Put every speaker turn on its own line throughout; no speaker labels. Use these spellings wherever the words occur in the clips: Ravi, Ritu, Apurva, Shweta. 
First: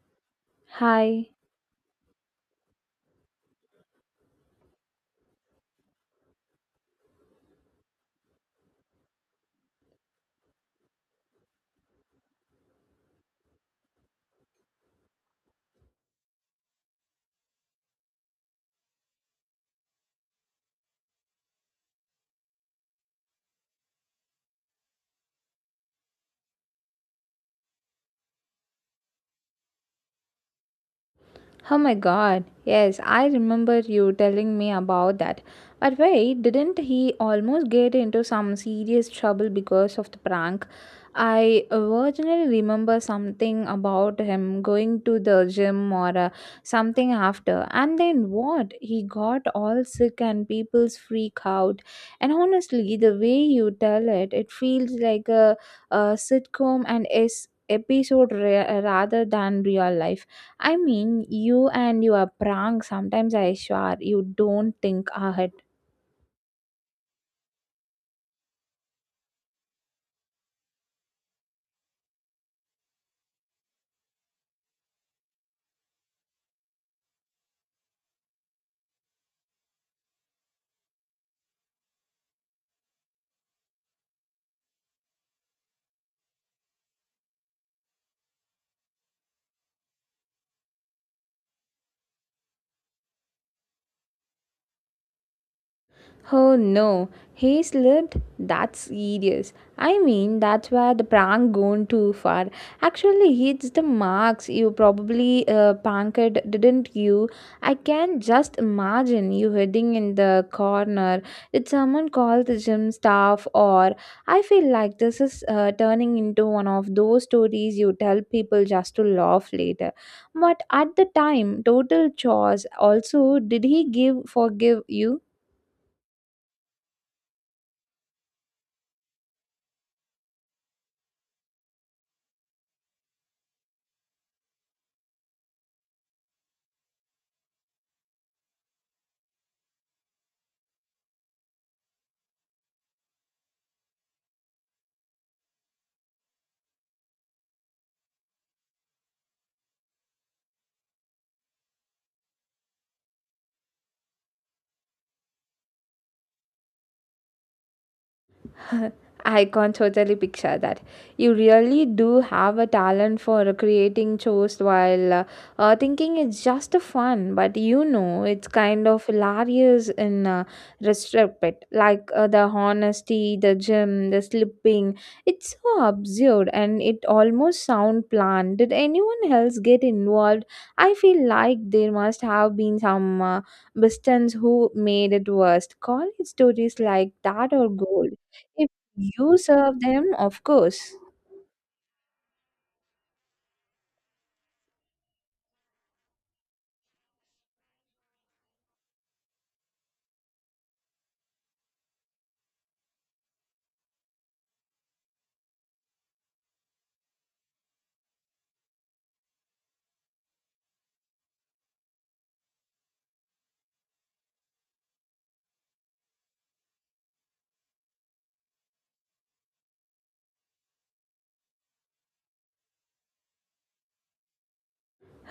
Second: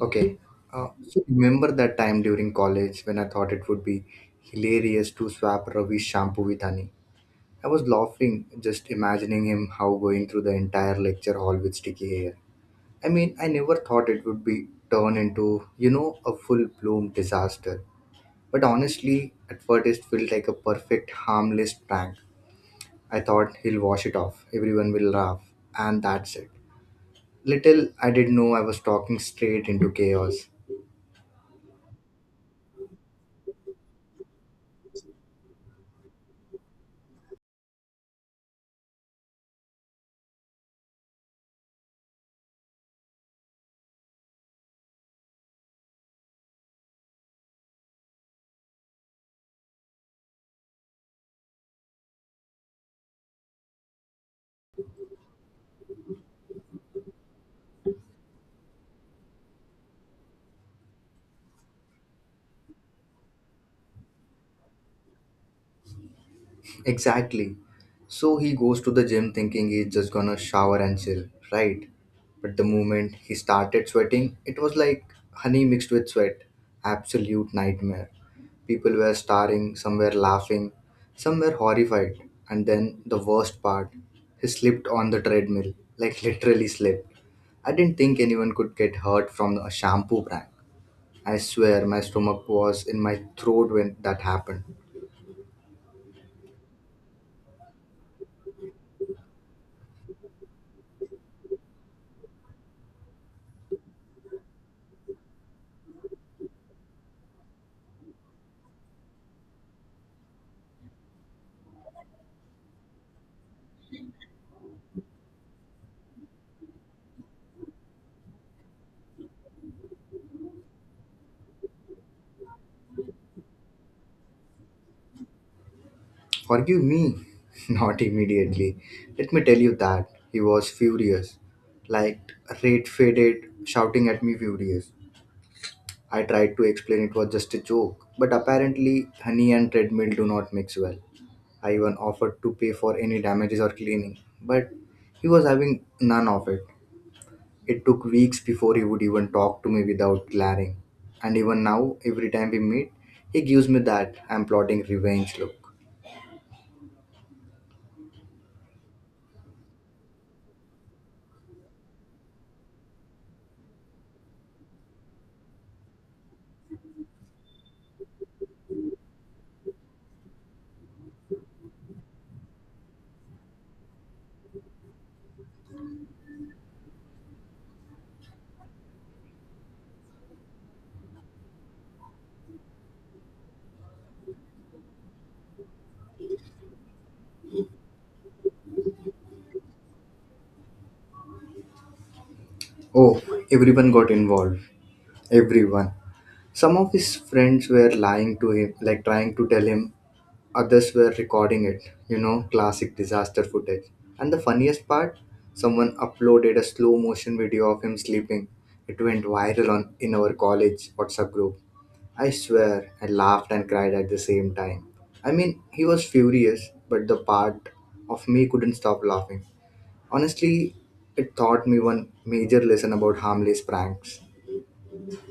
Okay. So
Hi.
remember that time during college when I thought it would be hilarious to swap Ravi's shampoo with honey. I was laughing just imagining him how going through the entire lecture hall with sticky hair. I mean, I never thought it would be turn into, a full bloom disaster. But honestly, at first it felt like a perfect harmless prank. I thought he'll wash it off. Everyone will laugh, and that's it. Little I did know I was talking straight into chaos.
Oh my god, yes, I remember you telling me about that. But wait, didn't he almost get into some serious trouble because of the prank? I originally remember something about him going to the gym or something after. And then what? He got all sick and people's freak out. And honestly, the way you tell it, it feels like a sitcom and is episode rather than real life. I mean, you and your prank, sometimes I swear you don't think ahead.
Exactly. So he goes to the gym thinking he's just gonna shower and chill, right? But the moment he started sweating, it was like honey mixed with sweat. Absolute nightmare. People were staring, some were laughing, some were horrified. And then the worst part, he slipped on the treadmill, like literally slipped. I didn't think anyone could get hurt from a shampoo brand. I swear my stomach was in my throat when that happened.
Oh no, he slipped? That's serious. I mean, that's where the prank gone too far. Actually, hits the marks. You probably pranked, didn't you? I can just imagine you hiding in the corner. Did someone call the gym staff? Or I feel like this is turning into one of those stories you tell people just to laugh later. But at the time, total chores. Also, did he give forgive you?
Forgive me? Not immediately. Let me tell you that. He was furious. Like red faded, shouting at me furious. I tried to explain it was just a joke, but apparently honey and treadmill do not mix well. I even offered to pay for any damages or cleaning, but he was having none of it. It took weeks before he would even talk to me without glaring. And even now, every time we meet, he gives me that I'm plotting revenge look.
I can totally picture that. You really do have a talent for creating chores while thinking it's just a fun, but you know, it's kind of hilarious in retrospect. Like the honesty, the gym, the slipping. It's so absurd and it almost sound planned. Did anyone else get involved? I feel like there must have been some bistons who made it worst. College stories like that are gold. If you serve them, of course.
Oh, everyone got involved. Everyone. Some of his friends were lying to him, like trying to tell him others were recording it. You know, classic disaster footage. And the funniest part, someone uploaded a slow motion video of him sleeping. It went viral on in our college WhatsApp group. I swear, I laughed and cried at the same time. I mean, he was furious, but the part of me couldn't stop laughing. Honestly, it taught me one major lesson about harmless pranks.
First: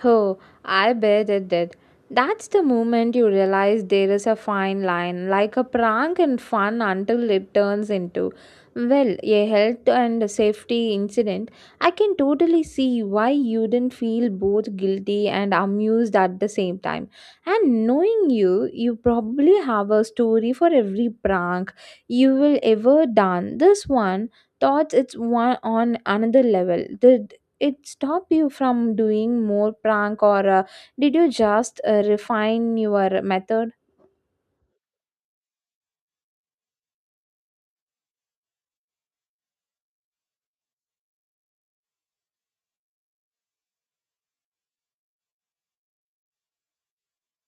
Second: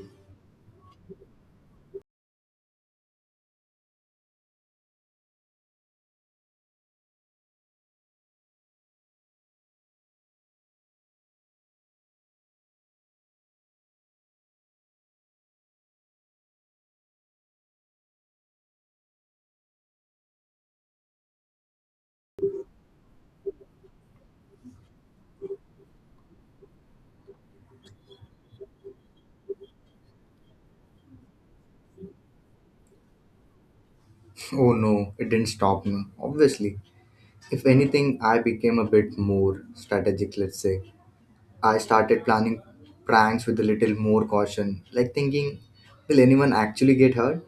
Oh, I bet it did. That's the moment you realize there is a fine line, like a prank and fun until it turns into, well, a health and safety incident. I can totally see why you didn't feel both guilty and amused at the same time. And knowing you, you probably have a story for every prank you will ever done. This one thought it's one on another level. The it stop you from doing more prank or did you just refine your method?
Oh no, it didn't stop me, obviously. If anything, I became a bit more strategic, let's say. I started planning pranks with a little more caution, like thinking, will anyone actually get hurt?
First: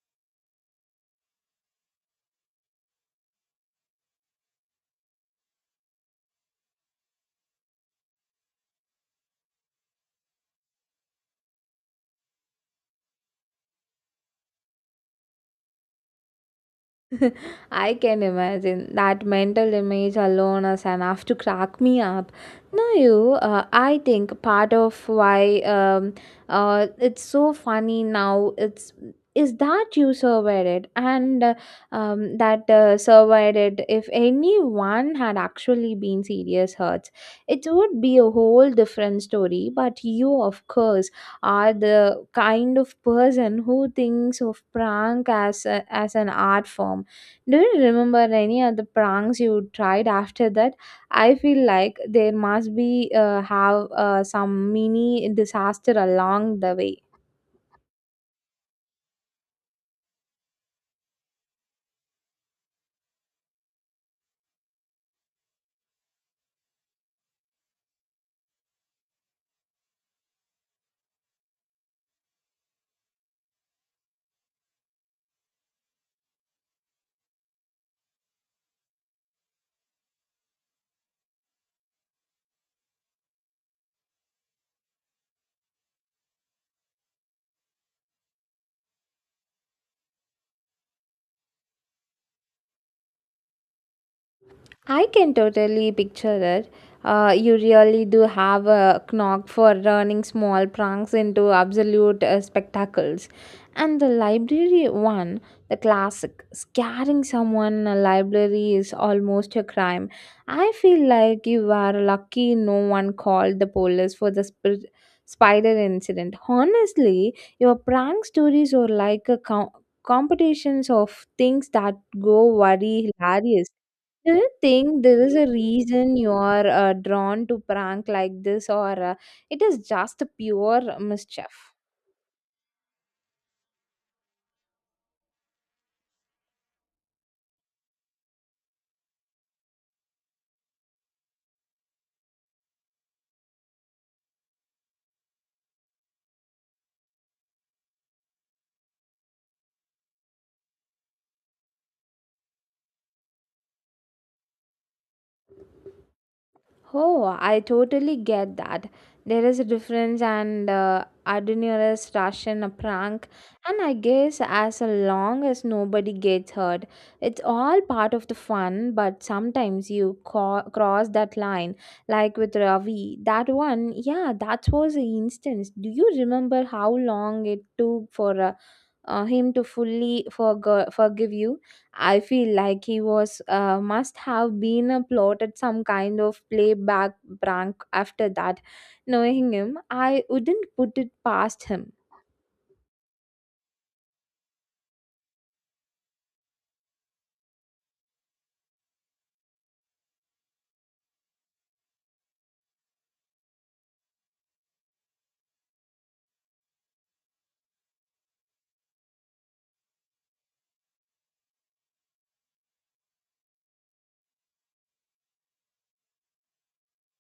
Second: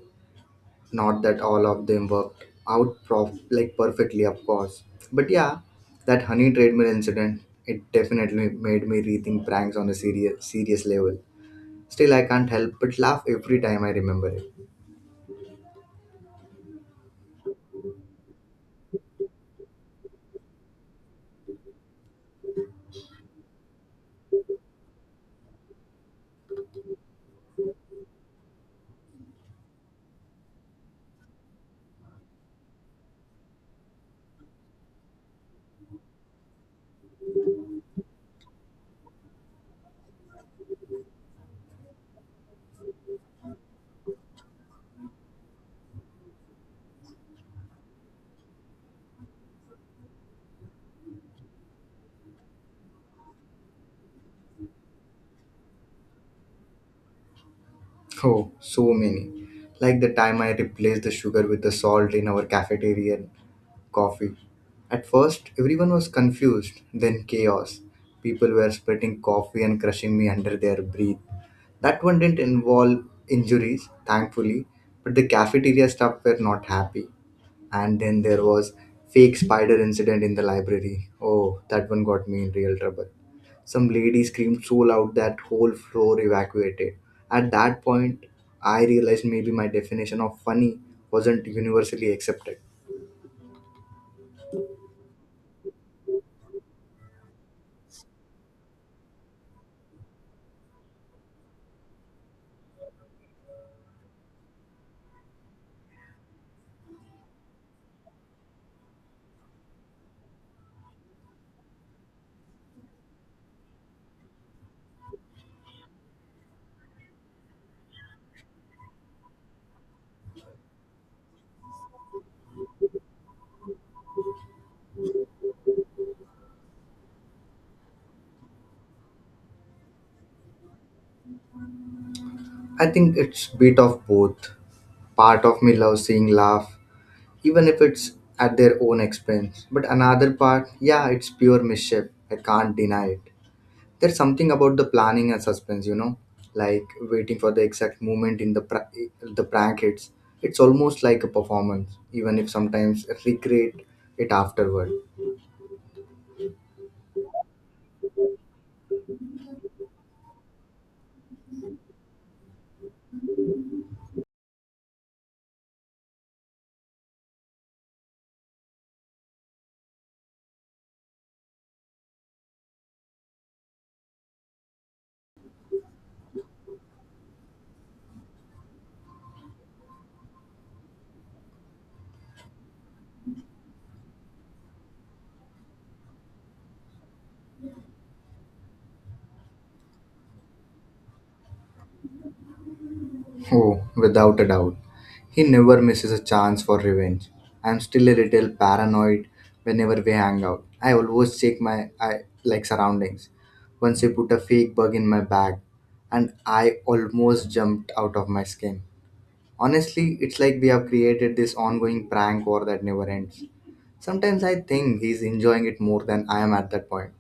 Not that all of them worked out like perfectly, of course. But yeah, that honey treadmill incident, it definitely made me rethink pranks on a serious level. Still, I can't help but laugh every time I remember it.
I can imagine that mental image alone is enough to crack me up. Now, I think part of why it's so funny now it's is that you surveyed it and that surveyed it. If anyone had actually been serious hurts, it would be a whole different story. But you, of course, are the kind of person who thinks of prank as as an art form. Do you remember any other pranks you tried after that? I feel like there must be have some mini disaster along the way.
Oh, so many. Like the time I replaced the sugar with the salt in our cafeteria coffee. At first, everyone was confused, then chaos. People were splitting coffee and crushing me under their breath. That one didn't involve injuries, thankfully, but the cafeteria staff were not happy. And then there was fake spider incident in the library. Oh, that one got me in real trouble. Some lady screamed so loud that whole floor evacuated. At that point, I realized maybe my definition of funny wasn't universally accepted.
I can totally picture it. You really do have a knack for turning small pranks into absolute spectacles. And the library one, the classic, scaring someone in a library is almost a crime. I feel like you were lucky no one called the police for the spider incident. Honestly, your prank stories are like a competitions of things that go very hilarious. Do you think there is a reason you are drawn to prank like this, or it is just pure mischief?
I think it's bit of both. Part of me loves seeing laugh, even if it's at their own expense. But another part, yeah, it's pure mischief. I can't deny it. There's something about the planning and suspense, you know, like waiting for the exact moment in the the prank hits. It's almost like a performance, even if sometimes recreate it afterward.
Oh, I totally get that. There is a difference and adventurous rush in a prank, and I guess as long as nobody gets hurt, it's all part of the fun. But sometimes you cross that line, like with Ravi. That one, yeah, that was an instance. Do you remember how long it took for him to fully forgive you? I feel like he was must have been a plotted some kind of playback prank after that. Knowing him, I wouldn't put it past him.
Oh, without a doubt. He never misses a chance for revenge. I'm still a little paranoid whenever we hang out. I always check my I like surroundings. Once he put a fake bug in my bag and I almost jumped out of my skin. Honestly, it's like we have created this ongoing prank war that never ends. Sometimes I think he's enjoying it more than I am at that point.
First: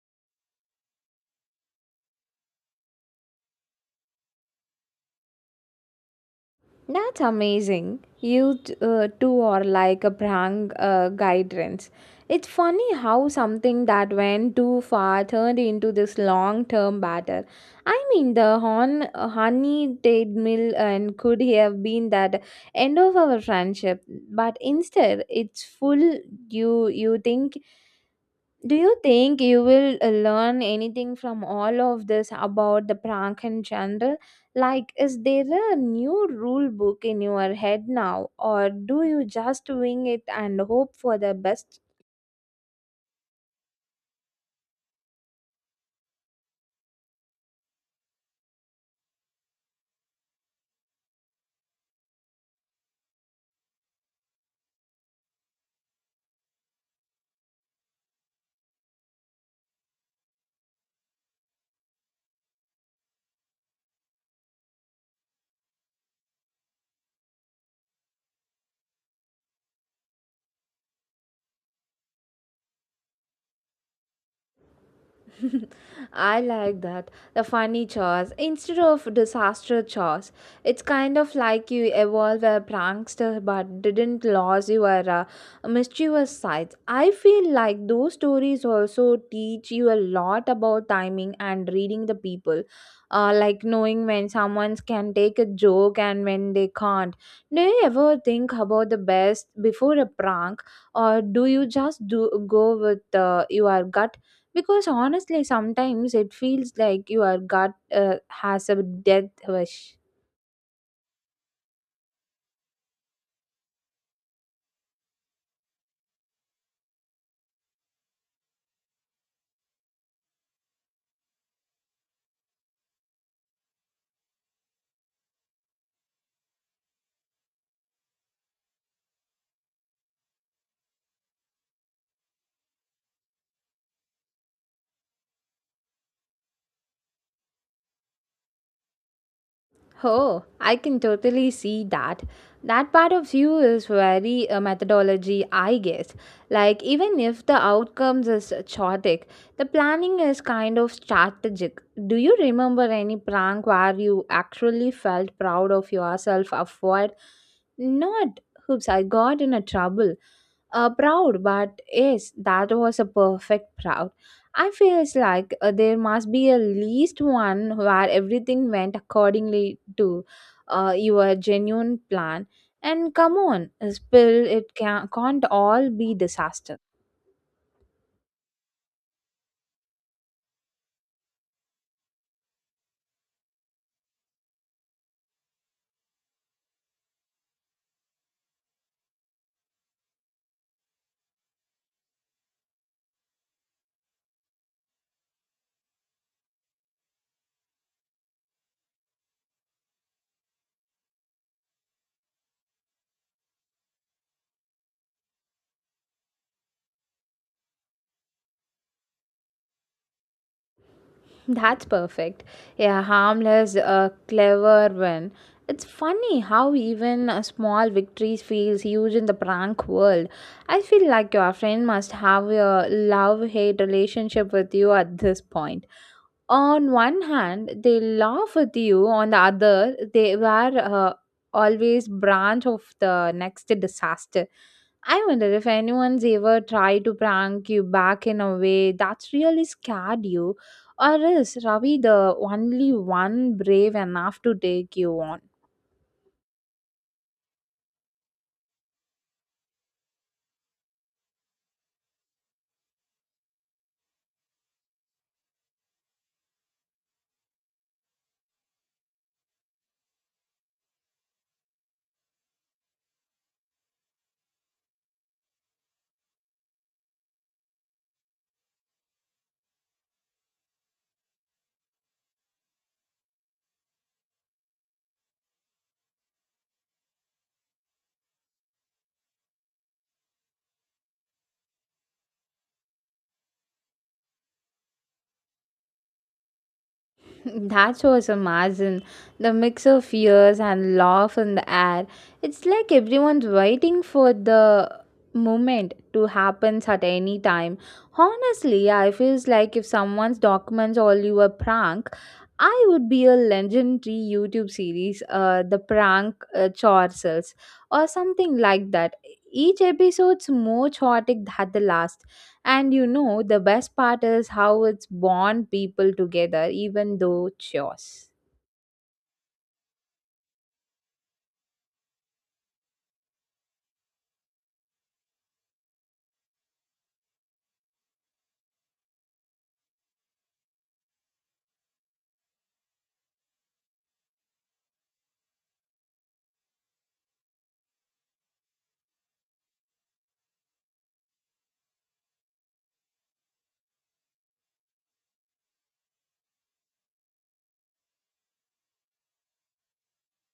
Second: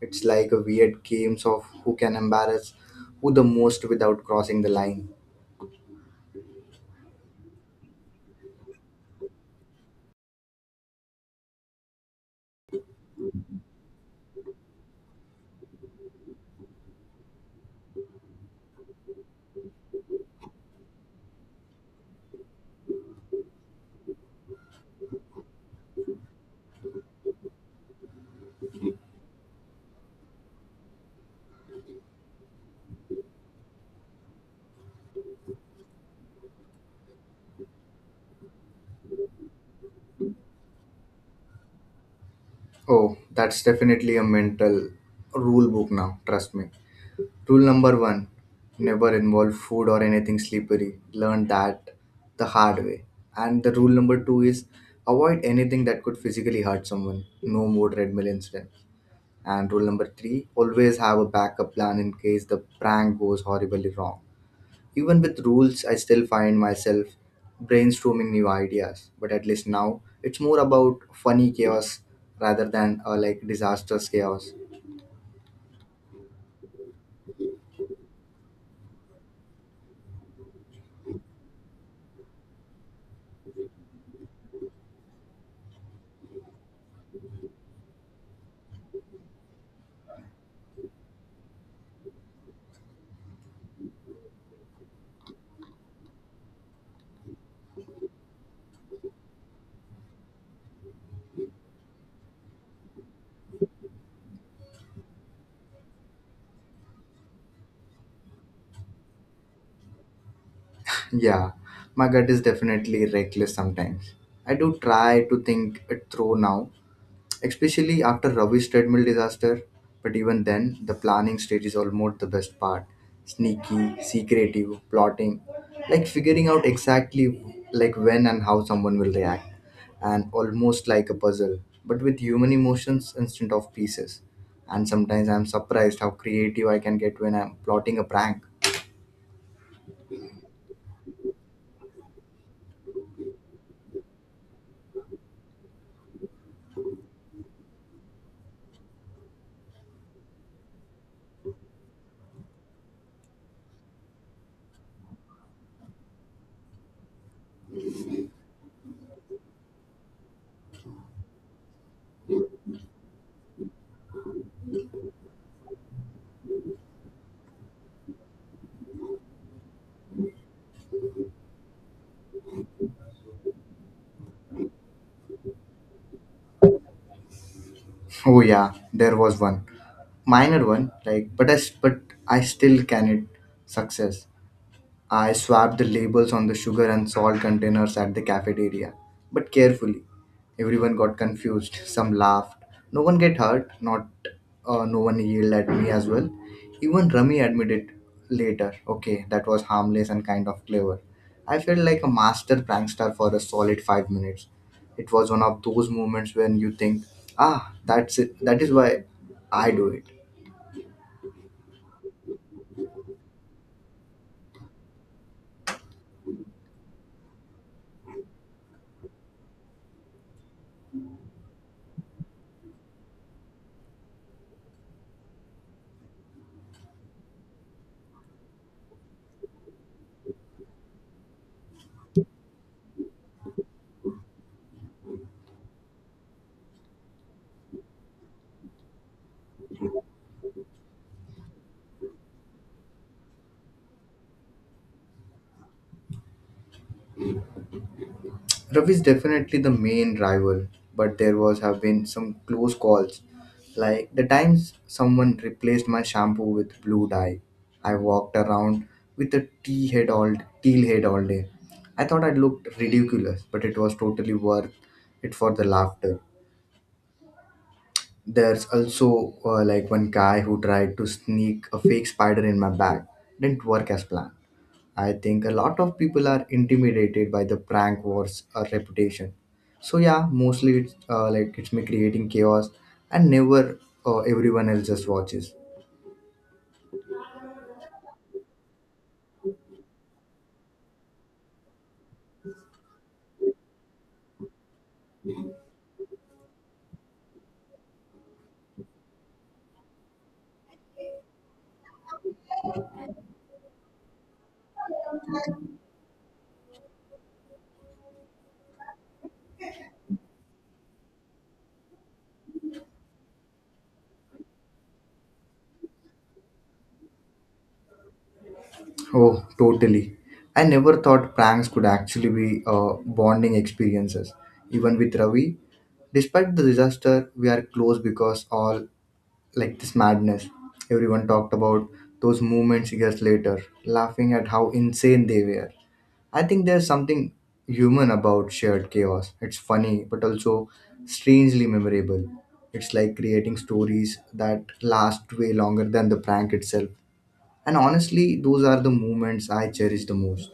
It's like a weird games of who can embarrass who the most without crossing the line.
That's amazing. You two are like a brand guidance. It's funny how something that went too far turned into this long term battle. I mean, the honey date mill and could have been that end of our friendship, but instead, it's full. You think do you think you will learn anything from all of this about the prank in general? Like, is there a new rule book in your head now, or do you just wing it and hope for the best?
Oh, that's definitely a mental rule book now, trust me. Rule number one, never involve food or anything slippery. Learn that the hard way. And the rule number two is avoid anything that could physically hurt someone. No more treadmill incident. And rule number three, always have a backup plan in case the prank goes horribly wrong. Even with rules, I still find myself brainstorming new ideas, but at least now it's more about funny chaos rather than like disastrous chaos.
I like that. The funny chores instead of disaster chores. It's kind of like you evolve a prankster but didn't lose your mischievous sides. I feel like those stories also teach you a lot about timing and reading the people. Like knowing when someone can take a joke and when they can't. Do you ever think about the best before a prank, or do you just do go with your gut because honestly, sometimes it feels like your gut has a death wish.
Yeah, my gut is definitely reckless sometimes. I do try to think it through now, especially after Ravi's treadmill disaster. But even then, the planning stage is almost the best part. Sneaky, secretive, plotting, like figuring out exactly like when and how someone will react, and almost like a puzzle, but with human emotions instead of pieces. And sometimes I'm surprised how creative I can get when I'm plotting a prank.
Oh, I can totally see that. That part of you is very methodology, I guess. Like, even if the outcomes is chaotic, the planning is kind of strategic. Do you remember any prank where you actually felt proud of yourself afterward? Not, oops, I got in a trouble. Proud, but yes, that was a perfect proud. I feels like there must be at least one where everything went accordingly to your genuine plan. And come on, a spill it can't all be disaster.
Oh yeah, there was one minor one, like but I still can it success. I swapped the labels on the sugar and salt containers at the cafeteria, but carefully. Everyone got confused, some laughed. No one get hurt, not no one yelled at me as well. Even Rami admitted later, okay, that was harmless and kind of clever. I felt like a master prankster for a solid 5 minutes. It was one of those moments when you think, ah, that's it. That is why I do it.
That's perfect. Yeah, harmless, clever win. It's funny how even a small victory feels huge in the prank world. I feel like your friend must have a love-hate relationship with you at this point. On one hand they laugh with you, on the other they were always branch of the next disaster. I wonder if anyone's ever tried to prank you back in a way that's really scared you, or is Ravi the only one brave enough to take you on.
Ravi is definitely the main rival, but there was have been some close calls. Like the times someone replaced my shampoo with blue dye. I walked around with a teal head all day. I thought I looked ridiculous, but it was totally worth it for the laughter. There's also like one guy who tried to sneak a fake spider in my bag. Didn't work as planned. I think a lot of people are intimidated by the prank wars or reputation. So yeah, mostly it's like it's me creating chaos, and never everyone else just watches.
That's was imagine the mix of fears and laugh in the air. It's like everyone's waiting for the moment to happen at any time. Honestly, I feels like if someone's documents all you a prank, I would be a legendary YouTube series, the prank chortles or something like that. Each episode's more chaotic than the last, and you know, the best part is how it's bond people together, even though chores.
Oh, totally. I never thought pranks could actually be bonding experiences. Even with Ravi, despite the disaster, we are close because all like this madness. Everyone talked about those moments years later, laughing at how insane they were. I think there's something human about shared chaos. It's funny, but also strangely memorable. It's like creating stories that last way longer than the prank itself. And honestly, those are the moments I cherish the most.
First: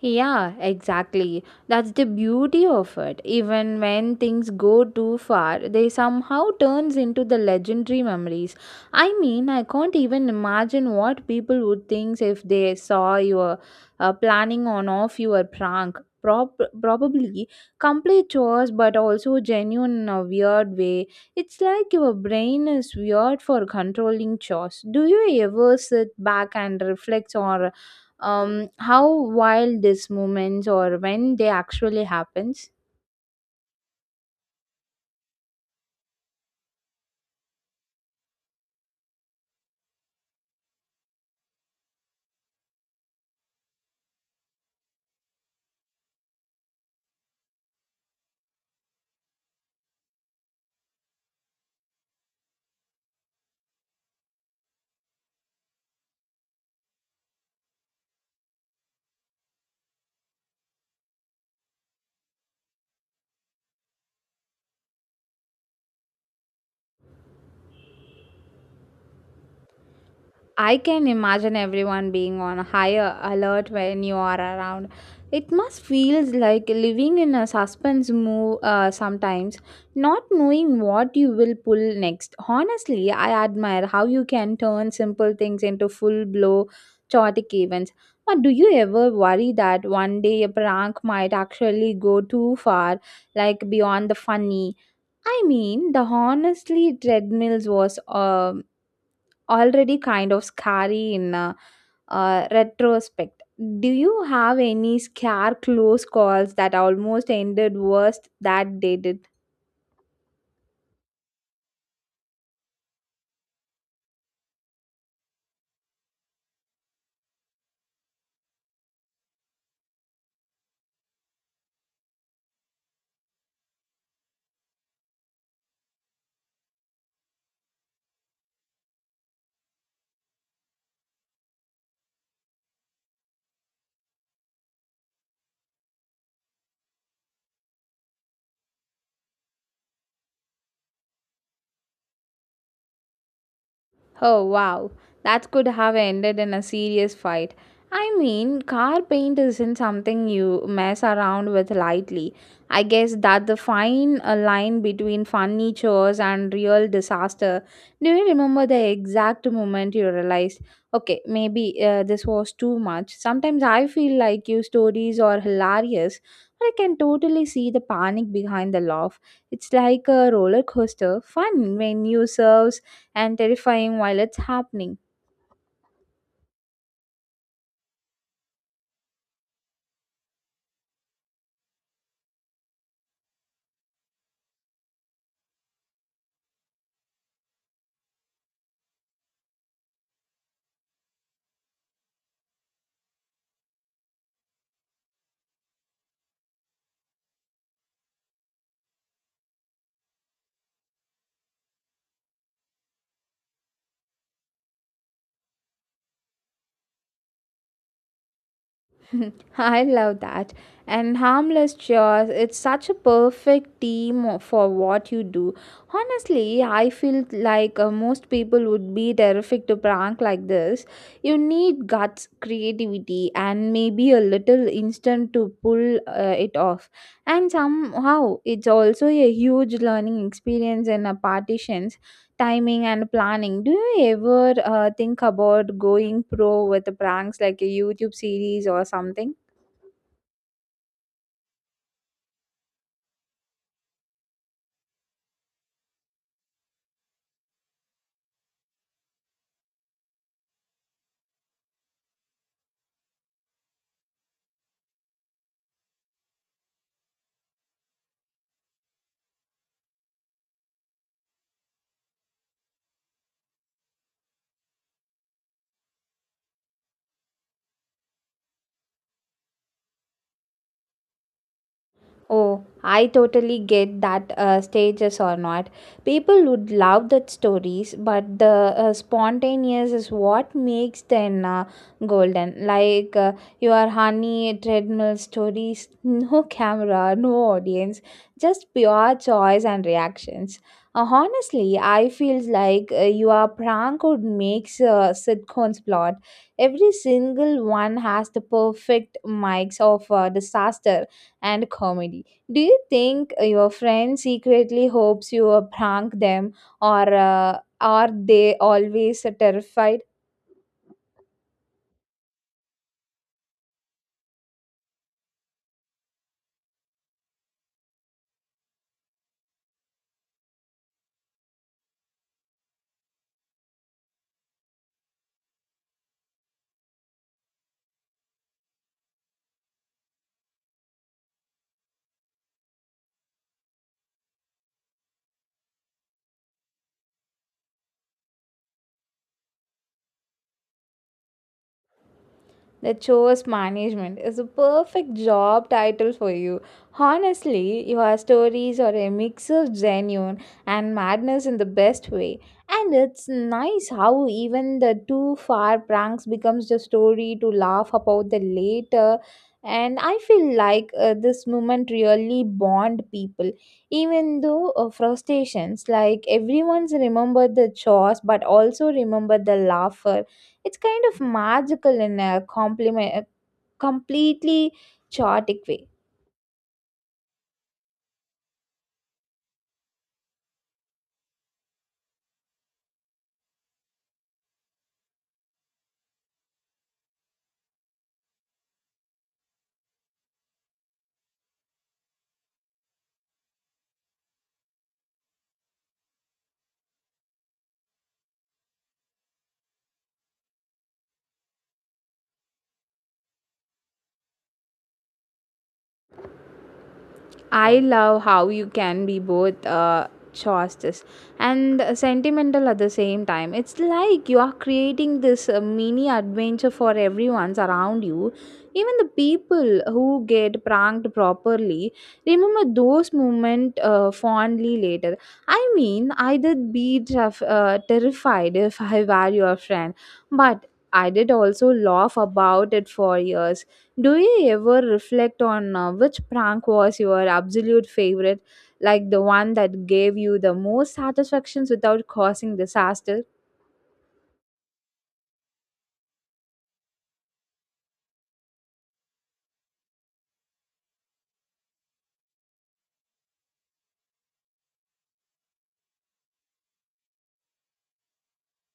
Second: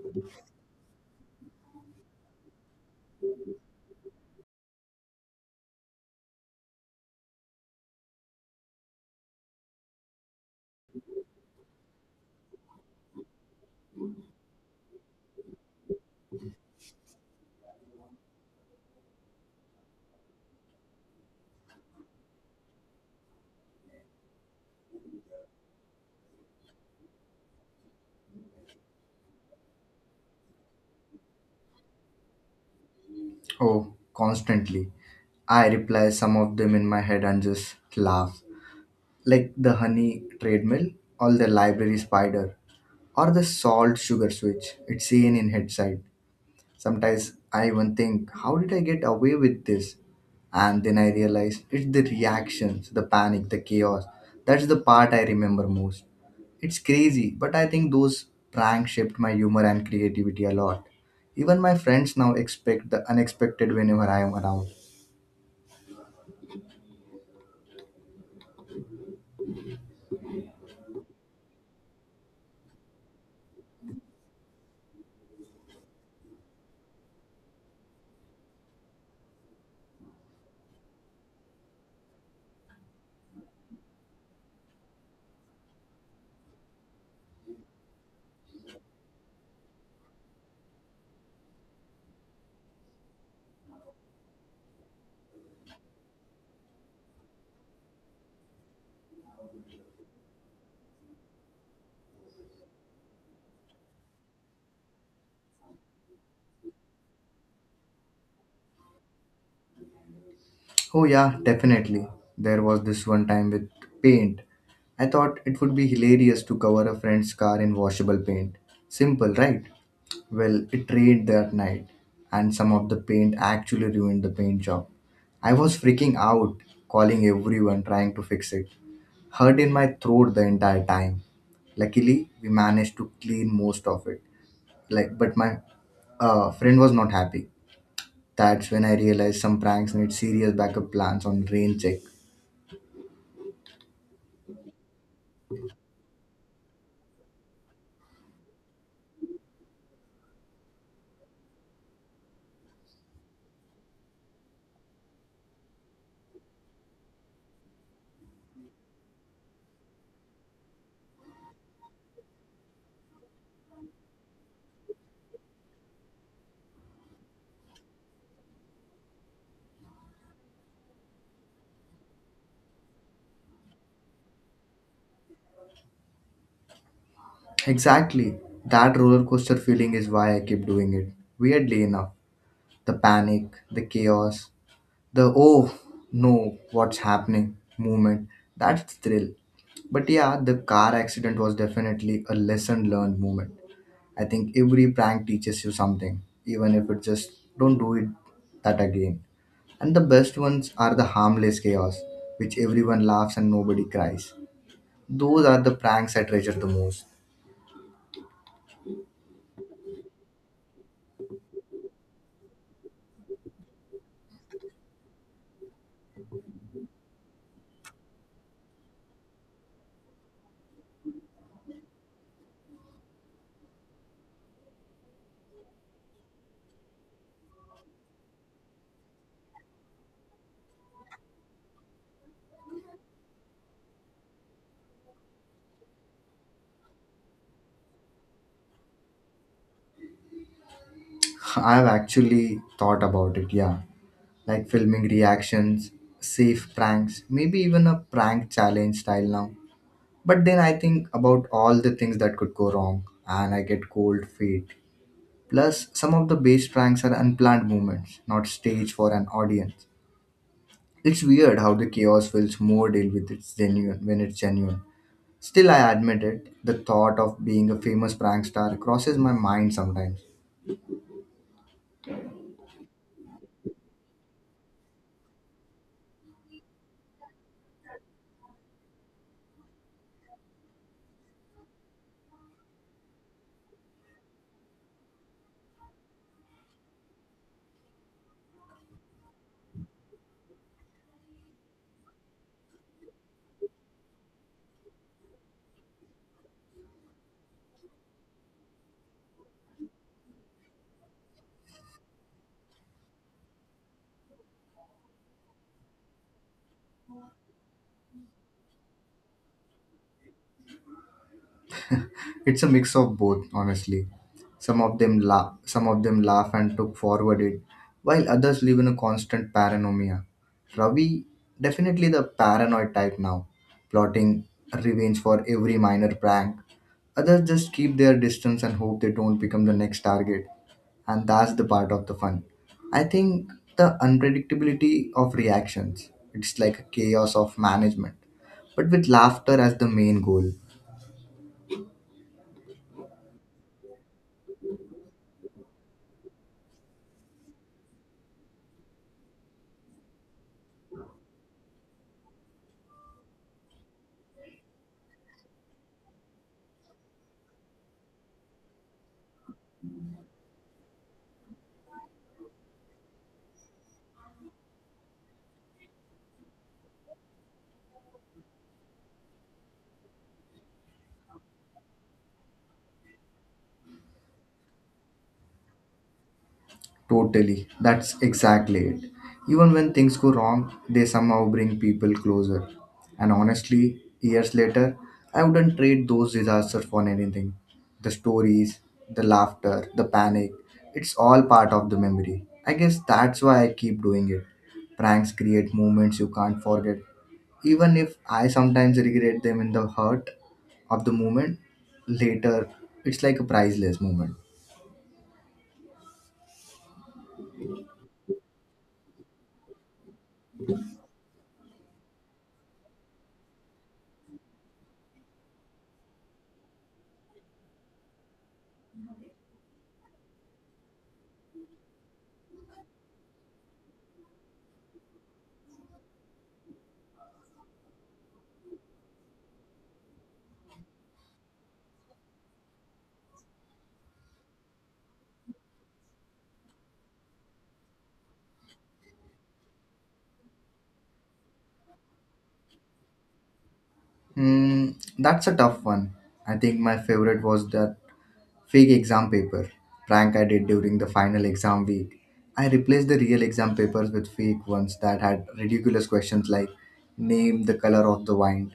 Yeah, exactly. That's the beauty of it. Even when things go too far, they somehow turns into the legendary memories. I mean, I can't even imagine what people would think if they saw you were, planning on off your prank. Probably complete chores but also genuine in a weird way. It's like your brain is weird for controlling chores. Do you ever sit back and reflect on how wild this moments or when they actually happens.
Oh, constantly. I reply some of them in my head and just laugh. Like the honey treadmill, or the library spider, or the salt sugar switch. It's seen in hindsight. Sometimes I even think, how did I get away with this? And then I realize it's the reactions, the panic, the chaos. That's the part I remember most. It's crazy, but I think those pranks shaped my humor and creativity a lot. Even my friends now expect the unexpected whenever I am around.
I can imagine everyone being on higher alert when you are around. It must feels like living in a suspense move sometimes, not knowing what you will pull next. Honestly, I admire how you can turn simple things into full blow chaotic events. But do you ever worry that one day a prank might actually go too far, like beyond the funny? I mean, the honestly treadmills was already kind of scary in retrospect. Do you have any scare close calls that almost ended worse that they did?
Oh, yeah, definitely. There was this one time with paint. I thought it would be hilarious to cover a friend's car in washable paint. Simple, right? Well, it rained that night, and some of the paint actually ruined the paint job. I was freaking out, calling everyone, trying to fix it. Hurt in my throat the entire time. Luckily, we managed to clean most of it. Like, but my friend was not happy. That's when I realized some pranks need serious backup plans on rain check.
Oh wow, that could have ended in a serious fight. I mean, car paint isn't something you mess around with lightly. I guess that the fine line between funny chores and real disaster. Do you remember the exact moment you realized, okay, maybe this was too much? Sometimes I feel like your stories are hilarious, but I can totally see the panic behind the laugh. It's like a roller coaster, fun when you serve and terrifying while it's happening.
Exactly. That roller coaster feeling is why I keep doing it. Weirdly enough, the panic, the chaos, the oh no what's happening movement, that's thrill. But yeah, the car accident was definitely a lesson learned moment. I think every prank teaches you something, even if it just don't do it that again. And the best ones are the harmless chaos, which everyone laughs and nobody cries. Those are the pranks I treasure the most.
I love that. And harmless chores, it's such a perfect team for what you do. Honestly, I feel like most people would be terrific to prank like this. You need guts, creativity, and maybe a little instant to pull it off. And somehow, it's also a huge learning experience in a partition timing and planning. Do you ever think about going pro with the pranks like a YouTube series or something?
I've actually thought about it, yeah, like filming reactions, safe pranks, maybe even a prank challenge style now. But then I think about all the things that could go wrong, and I get cold feet. Plus, some of the bass pranks are unplanned movements, not staged for an audience. It's weird how the chaos feels more deal with it's genuine when it's genuine. Still, I admit it, the thought of being a famous prank star crosses my mind sometimes.
Oh, I totally get that stages or not. People would love that stories, but the spontaneous is what makes them golden. Like your honey treadmill stories, no camera, no audience, just pure choice and reactions. Honestly, I feel like your prank would make sitcoms plot. Every single one has the perfect mics of disaster and comedy. Do you think your friend secretly hopes you prank them, or are they always terrified?
It's a mix of both, honestly. Some of them laugh, some of them laugh and took forward it, while others live in a constant paranoia. Ravi, definitely the paranoid type now, plotting revenge for every minor prank. Others just keep their distance and hope they don't become the next target. And that's the part of the fun. I think the unpredictability of reactions. It's like a chaos of management, but with laughter as the main goal.
The chores management is a perfect job title for you. Honestly, your stories are a mix of genuine and madness in the best way. And it's nice how even the too far pranks becomes the story to laugh about the later. And I feel like this moment really bond people. Even though frustrations, like everyone's remembered the chores, but also remember the laugher it's kind of magical in a compliment, completely chaotic way.
Totally. That's exactly it. Even when things go wrong, they somehow bring people closer. And honestly, years later, I wouldn't trade those disasters for anything. The stories, the laughter, the panic, it's all part of the memory. I guess that's why I keep doing it. Pranks create moments you can't forget. Even if I sometimes regret them in the hurt of the moment, later it's like a priceless moment.
I love how you can be both chaste and sentimental at the same time. It's like you are creating this mini adventure for everyone's around you. Even the people who get pranked properly remember those moments fondly later. I mean, I did be terrified if I were your friend, but I did also laugh about it for years. Do you ever reflect on which prank was your absolute favorite, like the one that gave you the most satisfactions without causing disaster?
Hmm, that's a tough one. I think my favorite was that fake exam paper prank I did during the final exam week. I replaced the real exam papers with fake ones that had ridiculous questions like name the color of the wine.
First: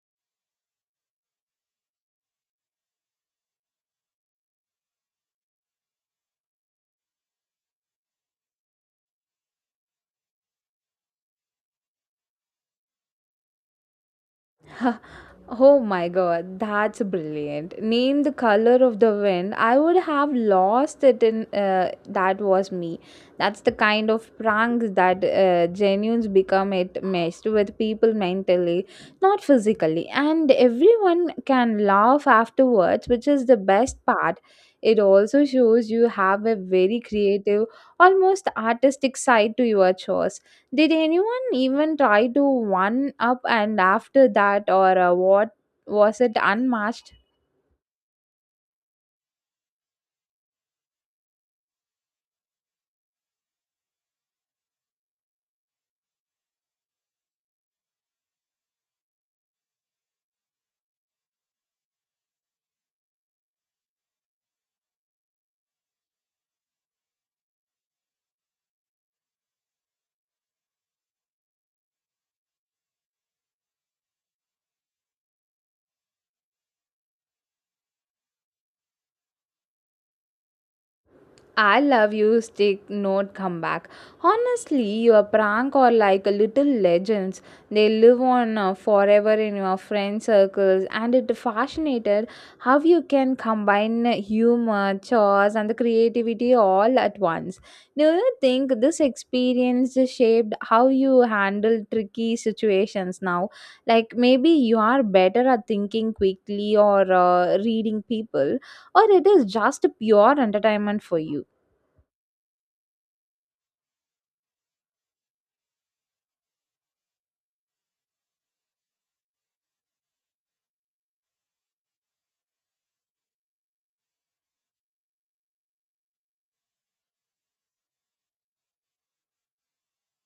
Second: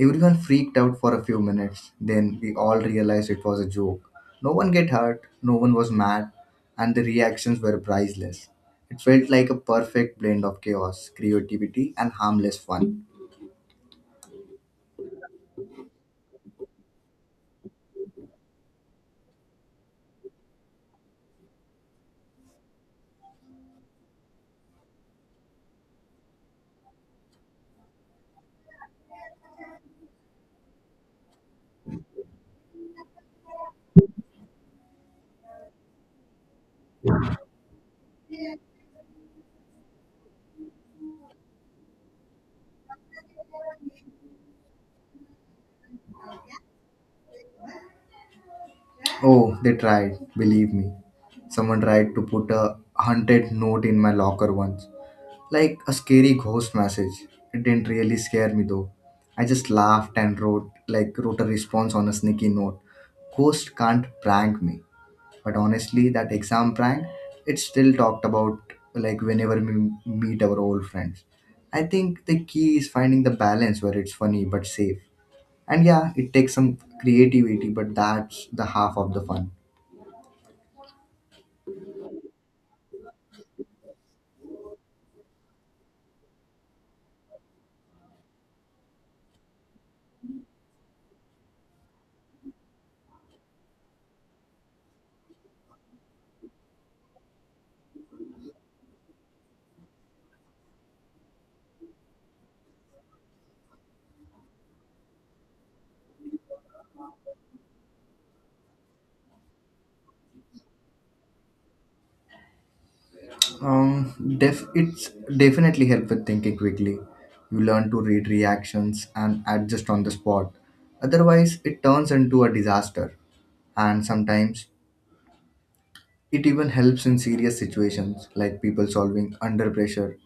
Everyone freaked out for a few minutes. Then we all realized it was a joke. No one get hurt, no one was mad, and the reactions were priceless. It felt like a perfect blend of chaos, creativity, and harmless fun.
Oh my god, that's brilliant. Name the color of the wind. I would have lost it in that was me. That's the kind of pranks that genuines become it messed with people mentally, not physically. And everyone can laugh afterwards, which is the best part. It also shows you have a very creative, almost artistic side to your chores. Did anyone even try to one up and after that, or what was it unmatched?
Oh, they tried, believe me. Someone tried to put a haunted note in my locker once, like a scary ghost message. It didn't really scare me though. I just laughed and wrote a response on a sneaky note. Ghost can't prank me. But honestly, that exam prank, it's still talked about like whenever we meet our old friends. I think the key is finding the balance where it's funny but safe. And yeah, it takes some creativity, but that's the half of the fun.
I love you, stick, note, come back. Honestly, your prank are like a little legends. They live on forever in your friend circles, and it fascinated how you can combine humor, chores, and the creativity all at once. Do you think this experience shaped how you handle tricky situations now? Like maybe you are better at thinking quickly or reading people, or it is just pure entertainment for you?
It's definitely help with thinking quickly. You learn to read reactions and adjust on the spot. Otherwise, it turns into a disaster. And sometimes, it even helps in serious situations like people solving under pressure.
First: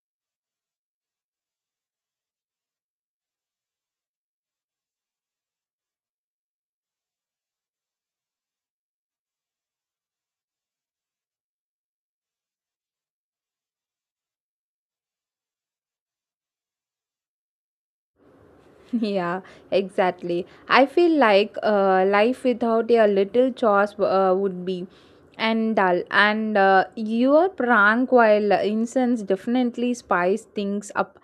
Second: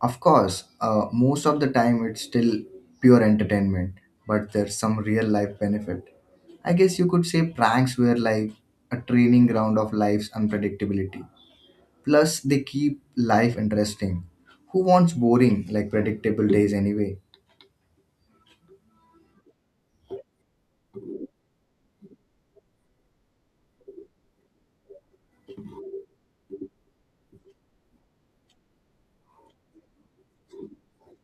Of course, most of the time it's still pure entertainment, but there's some real life benefit. I guess you could say pranks were like a training ground of life's unpredictability. Plus, they keep life interesting. Who wants boring, like predictable days anyway?
Yeah, exactly. I feel like life without a little chores would be and dull. And your prank while incense definitely spice things up.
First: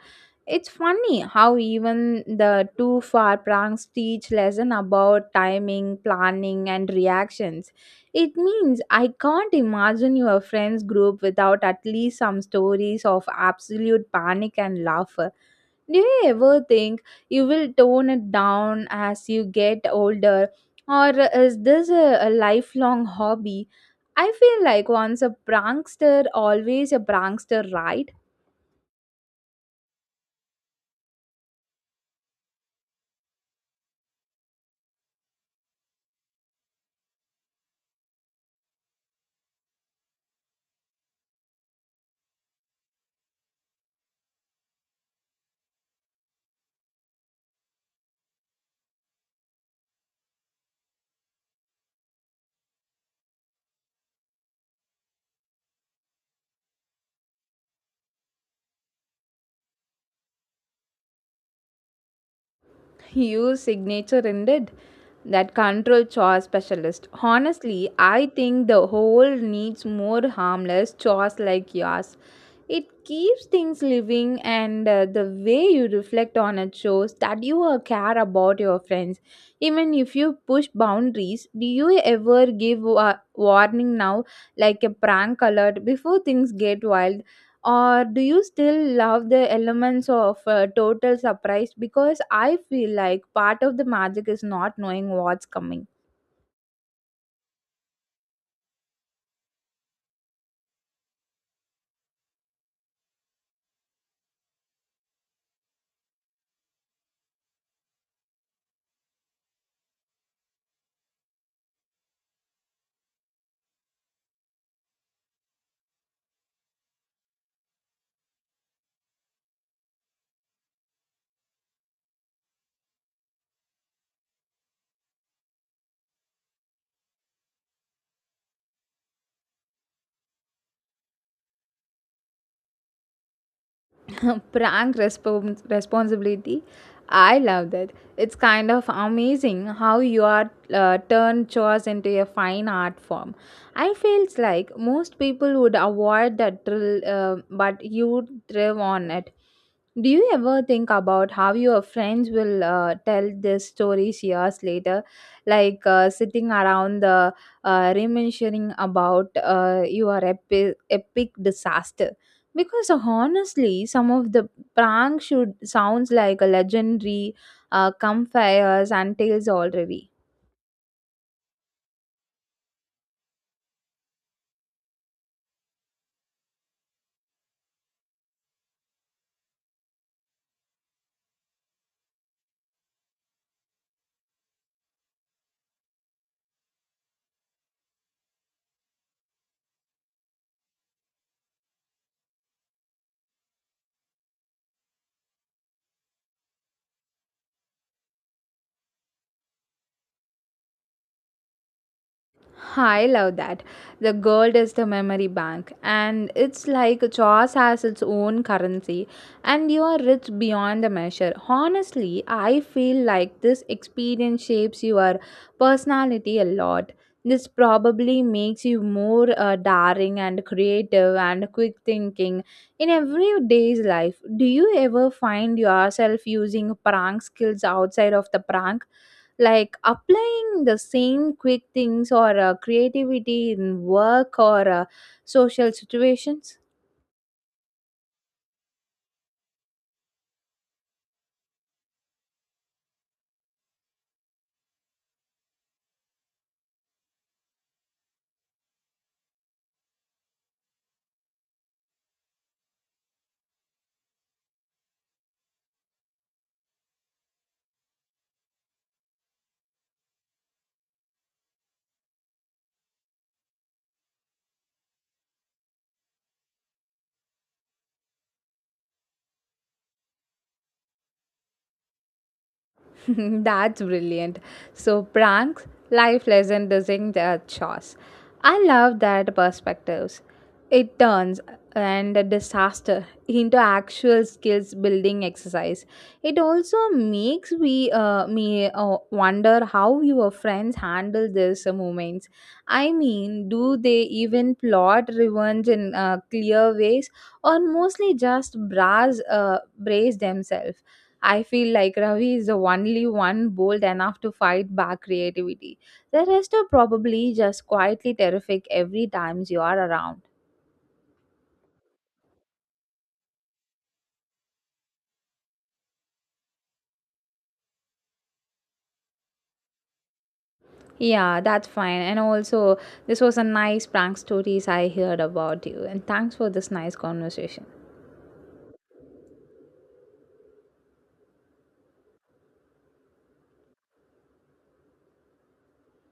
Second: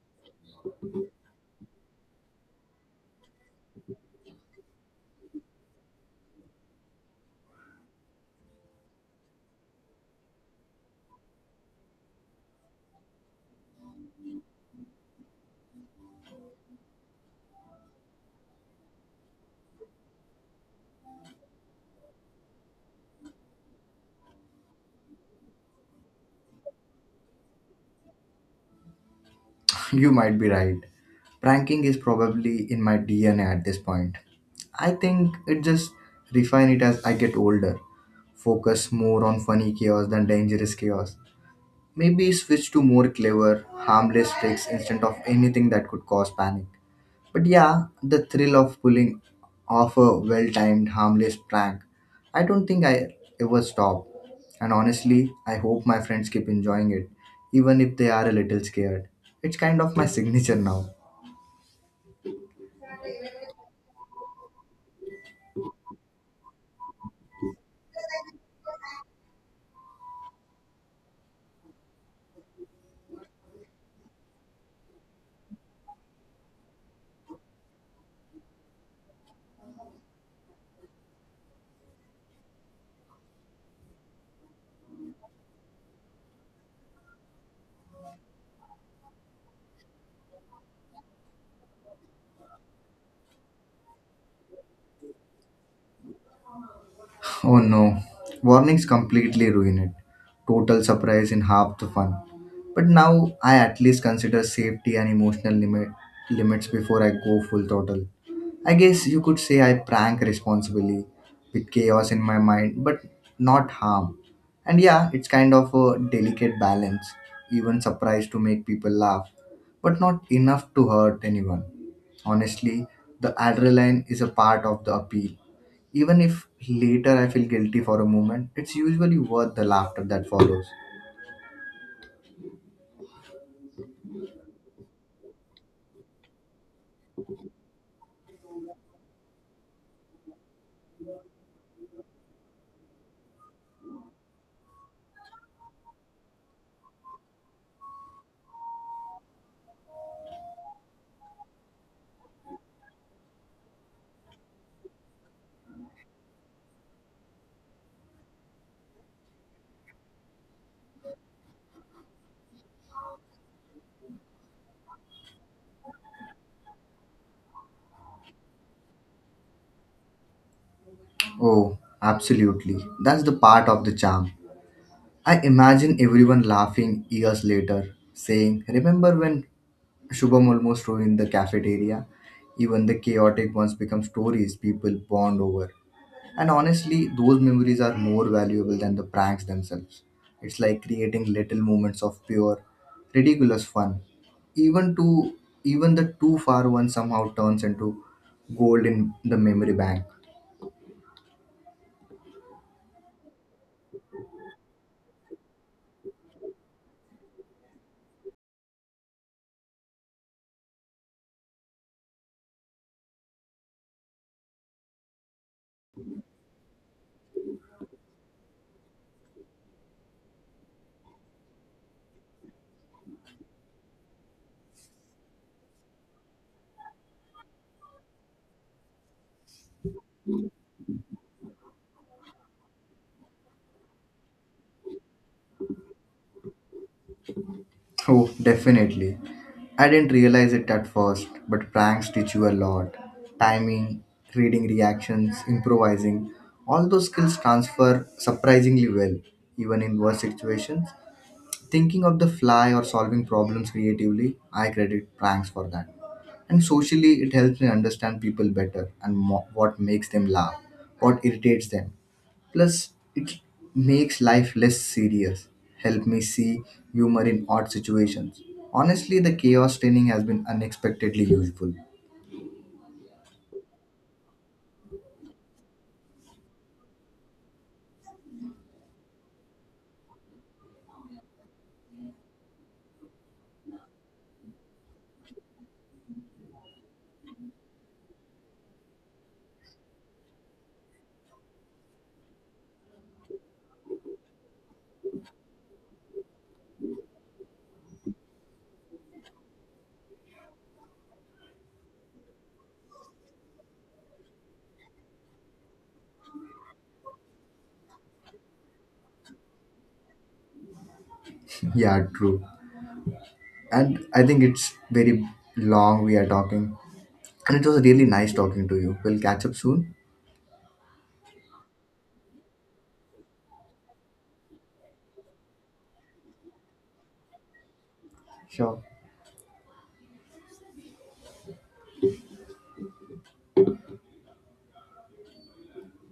It's funny how even the too far pranks teach lesson about timing, planning, and reactions. It means I can't imagine your friends group without at least some stories of absolute panic and laughter. Do you ever think you will tone it down as you get older, or is this a lifelong hobby? I feel like once a prankster always a prankster, right?
You might be right. Pranking is probably in my DNA at this point. I think it just refine it as I get older. Focus more on funny chaos than dangerous chaos. Maybe switch to more clever, harmless tricks instead of anything that could cause panic. But yeah, the thrill of pulling off a well timed, harmless prank. I don't think I ever stop. And honestly, I hope my friends keep enjoying it, even if they are a little scared. It's kind of my signature now.
You signature ended that control chores specialist. Honestly, I think the whole needs more harmless chores like yours. It keeps things living, and the way you reflect on it shows that you care about your friends. Even if you push boundaries, do you ever give a warning now, like a prank alert, before things get wild? Or do you still love the elements of total surprise? Because I feel like part of the magic is not knowing what's coming.
Oh no, warnings completely ruin it. Total surprise in half the fun. But now I at least consider safety and emotional limits before I go full throttle. I guess you could say I prank responsibly with chaos in my mind, but not harm. And yeah, it's kind of a delicate balance, even surprise to make people laugh, but not enough to hurt anyone. Honestly, the adrenaline is a part of the appeal. Even if later I feel guilty for a moment, it's usually worth the laughter that follows.
Responsibility. I love that. It's kind of amazing how you are turn chores into a fine art form. I feels like most people would avoid that drill, but you thrive on it. Do you ever think about how your friends will tell these stories years later, like sitting around the reminiscing about your epic disaster? Because honestly, some of the prank should sounds like a legendary campfires and tales already.
Oh, absolutely. That's the part of the charm. I imagine everyone laughing years later, saying, "Remember when Shubham almost ruined the cafeteria?" Even the chaotic ones become stories people bond over. And honestly, those memories are more valuable than the pranks themselves. It's like creating little moments of pure, ridiculous fun. Even to Even the too far one somehow turns into gold in the memory bank.
I love that. The gold is the memory bank, and it's like Jaws has its own currency, and you are rich beyond the measure. Honestly, I feel like this experience shapes your personality a lot. This probably makes you more daring and creative and quick thinking in everyday's life. Do you ever find yourself using prank skills outside of the prank? Like applying the same quick things or creativity in work or social situations?
Oh, definitely. I didn't realize it at first, but pranks teach you a lot. Timing, reading reactions, improvising, all those skills transfer surprisingly well, even in worse situations. Thinking of the fly or solving problems creatively, I credit pranks for that. And socially, it helps me understand people better and what makes them laugh, what irritates them. Plus, it makes life less serious, help me see humor in odd situations. Honestly, the chaos training has been unexpectedly useful.
That's brilliant. So, pranks, life lesson, doing their chores. I love that perspectives. It turns and a disaster into actual skills building exercise. It also makes we me wonder how your friends handle these moments. I mean, do they even plot revenge in clear ways, or mostly just brass brace themselves? I feel like Ravi is the only one bold enough to fight back creativity. The rest are probably just quietly terrific every time you are around.
Yeah, true. And I think it's very long we are talking. And it was really nice talking to you. We'll catch up soon.
Yeah, that's fine. And also, this was a nice prank stories I heard about you. And thanks for this nice conversation.
Sure.